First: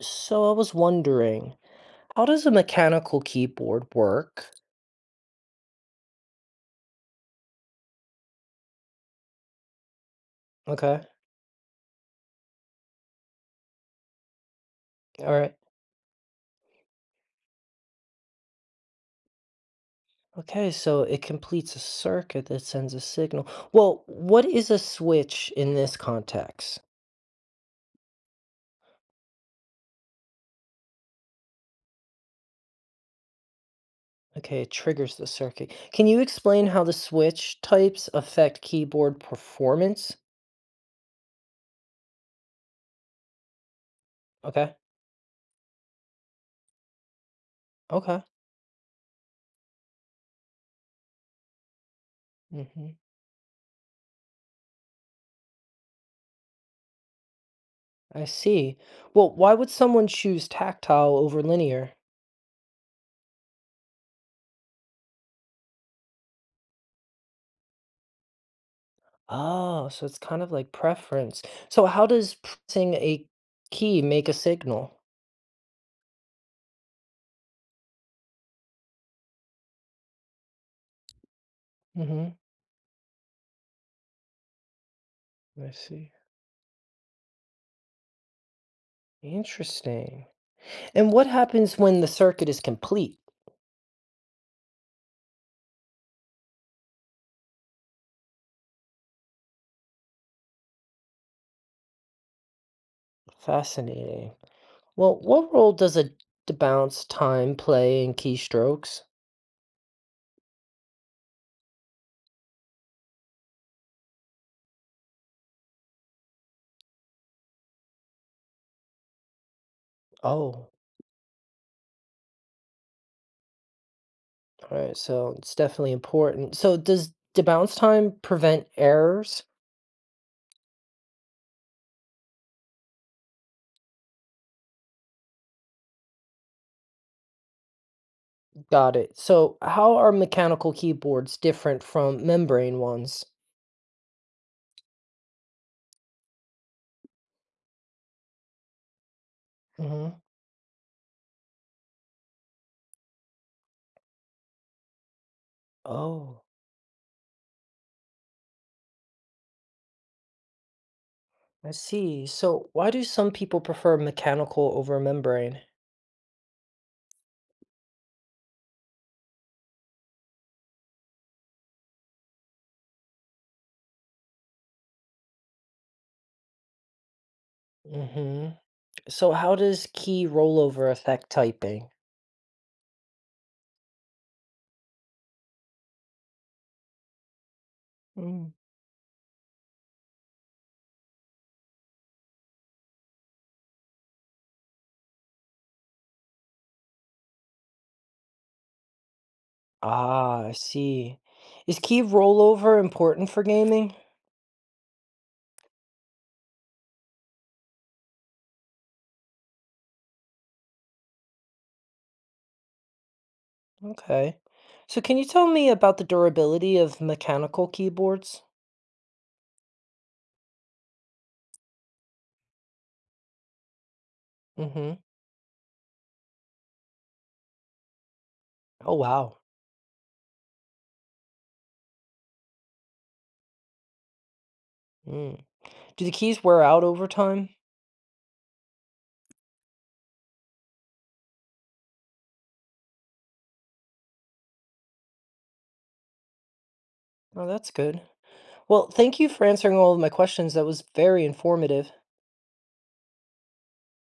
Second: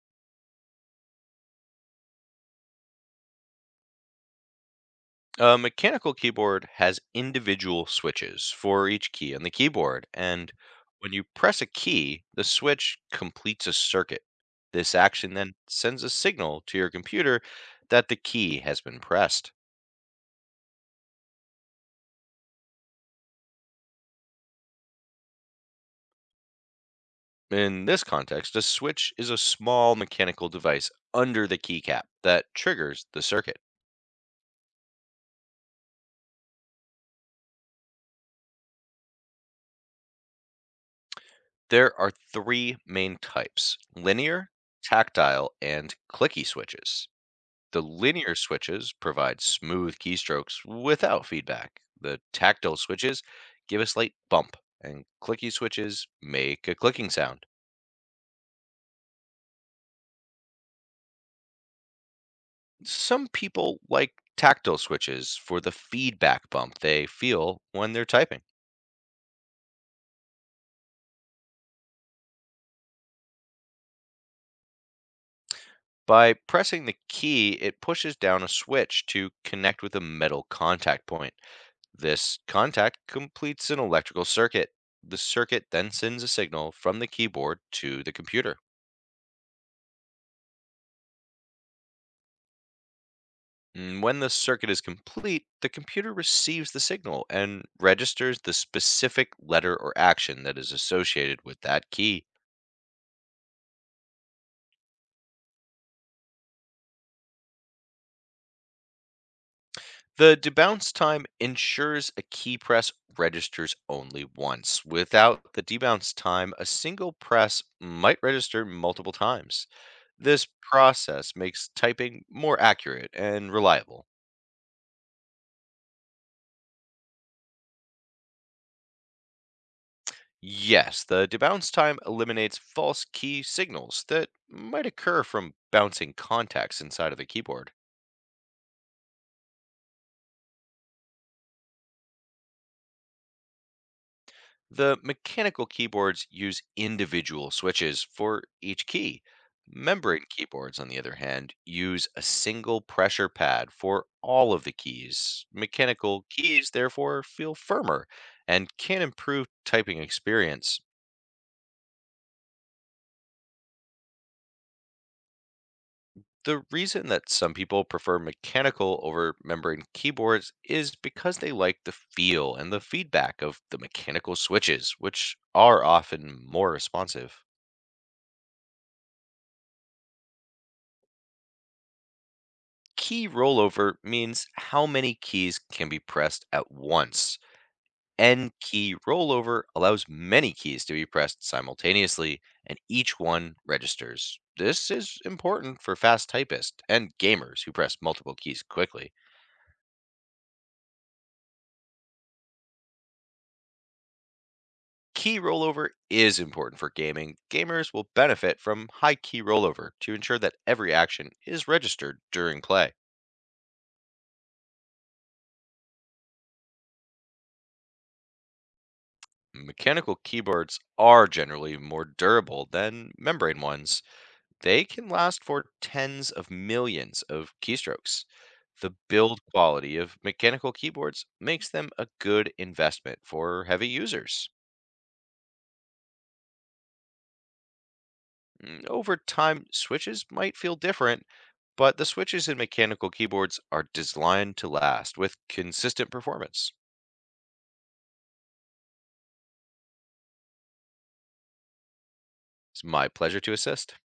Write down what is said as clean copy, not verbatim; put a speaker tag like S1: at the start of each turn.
S1: So I was wondering, how does a mechanical keyboard work?
S2: A mechanical keyboard has individual switches for each key on the keyboard, and
S1: Okay.
S2: when you press a key, the switch completes a circuit. This
S1: All
S2: action then
S1: right.
S2: sends a signal to your computer that the key has been pressed.
S1: Okay, so it completes a circuit that sends a signal. Well, what is a switch in this context?
S2: In this context, a switch is a small mechanical device under the keycap that triggers the circuit.
S1: Okay, it triggers the circuit. Can you explain how the switch types affect keyboard performance?
S2: There are three main types: linear,
S1: Okay.
S2: tactile, and clicky switches. The
S1: Okay.
S2: linear switches provide smooth keystrokes without feedback. The tactile
S1: Hmm.
S2: switches give a slight bump, and clicky switches make a clicking sound.
S1: I see. Well, why would someone choose tactile over linear?
S2: Some people like tactile switches for the feedback bump they feel when they're typing.
S1: Oh, so it's kind of like preference. So how does pressing a key make a signal?
S2: By pressing the key, it pushes down a switch to connect with a metal contact point.
S1: Hmm.
S2: This contact completes an electrical circuit. The circuit
S1: I
S2: then
S1: see.
S2: sends a signal from the keyboard to the computer.
S1: Interesting. And what happens when the circuit is complete?
S2: And When the circuit is complete, the computer receives the signal and registers the specific letter or action that is associated with that key.
S1: Fascinating. Well, what role does bounce time play in keystrokes?
S2: The debounce time ensures a key press registers only once. Without the debounce time, a single press might register multiple times. This
S1: Oh,
S2: process makes typing more accurate and reliable.
S1: all right. So it's definitely important. So does the bounce time prevent errors?
S2: Yes, the debounce time eliminates false key signals that might occur from bouncing contacts inside of the keyboard.
S1: Got it. So how are mechanical keyboards different from membrane ones?
S2: The mechanical keyboards use individual switches for each key.
S1: Hmm.
S2: Membrane keyboards, on the other hand, use a single pressure pad for all of the keys. Mechanical
S1: Oh.
S2: keys, therefore, feel firmer and can improve typing experience.
S1: I see. So why do some people prefer mechanical over membrane?
S2: The reason that some people prefer mechanical over membrane keyboards is because they like the feel and the feedback of the mechanical switches, which are often more responsive.
S1: Hmm. So how does key rollover affect typing?
S2: Key rollover means how many keys can be pressed at once. N
S1: Mm.
S2: key rollover allows many keys to be pressed simultaneously, and each one registers. This is important for fast typists and gamers who press multiple keys quickly.
S1: Ah, I see. Is key rollover important for gaming?
S2: Key rollover is important for gaming. Gamers will benefit from high key rollover to ensure that every action is registered during play.
S1: Okay. So can you tell me about the durability of mechanical keyboards?
S2: Mechanical keyboards are generally more durable than membrane ones. They
S1: Hmm.
S2: can last for tens of millions of keystrokes. The
S1: Oh, wow.
S2: build quality of mechanical keyboards makes them a good investment for heavy users.
S1: Mm. Do the keys wear out over time?
S2: Over time, switches might feel different, but the switches in mechanical keyboards are designed to last with consistent performance.
S1: Oh, that's good. Well, thank you for answering all of my questions. That was very informative.
S2: It's my pleasure to assist.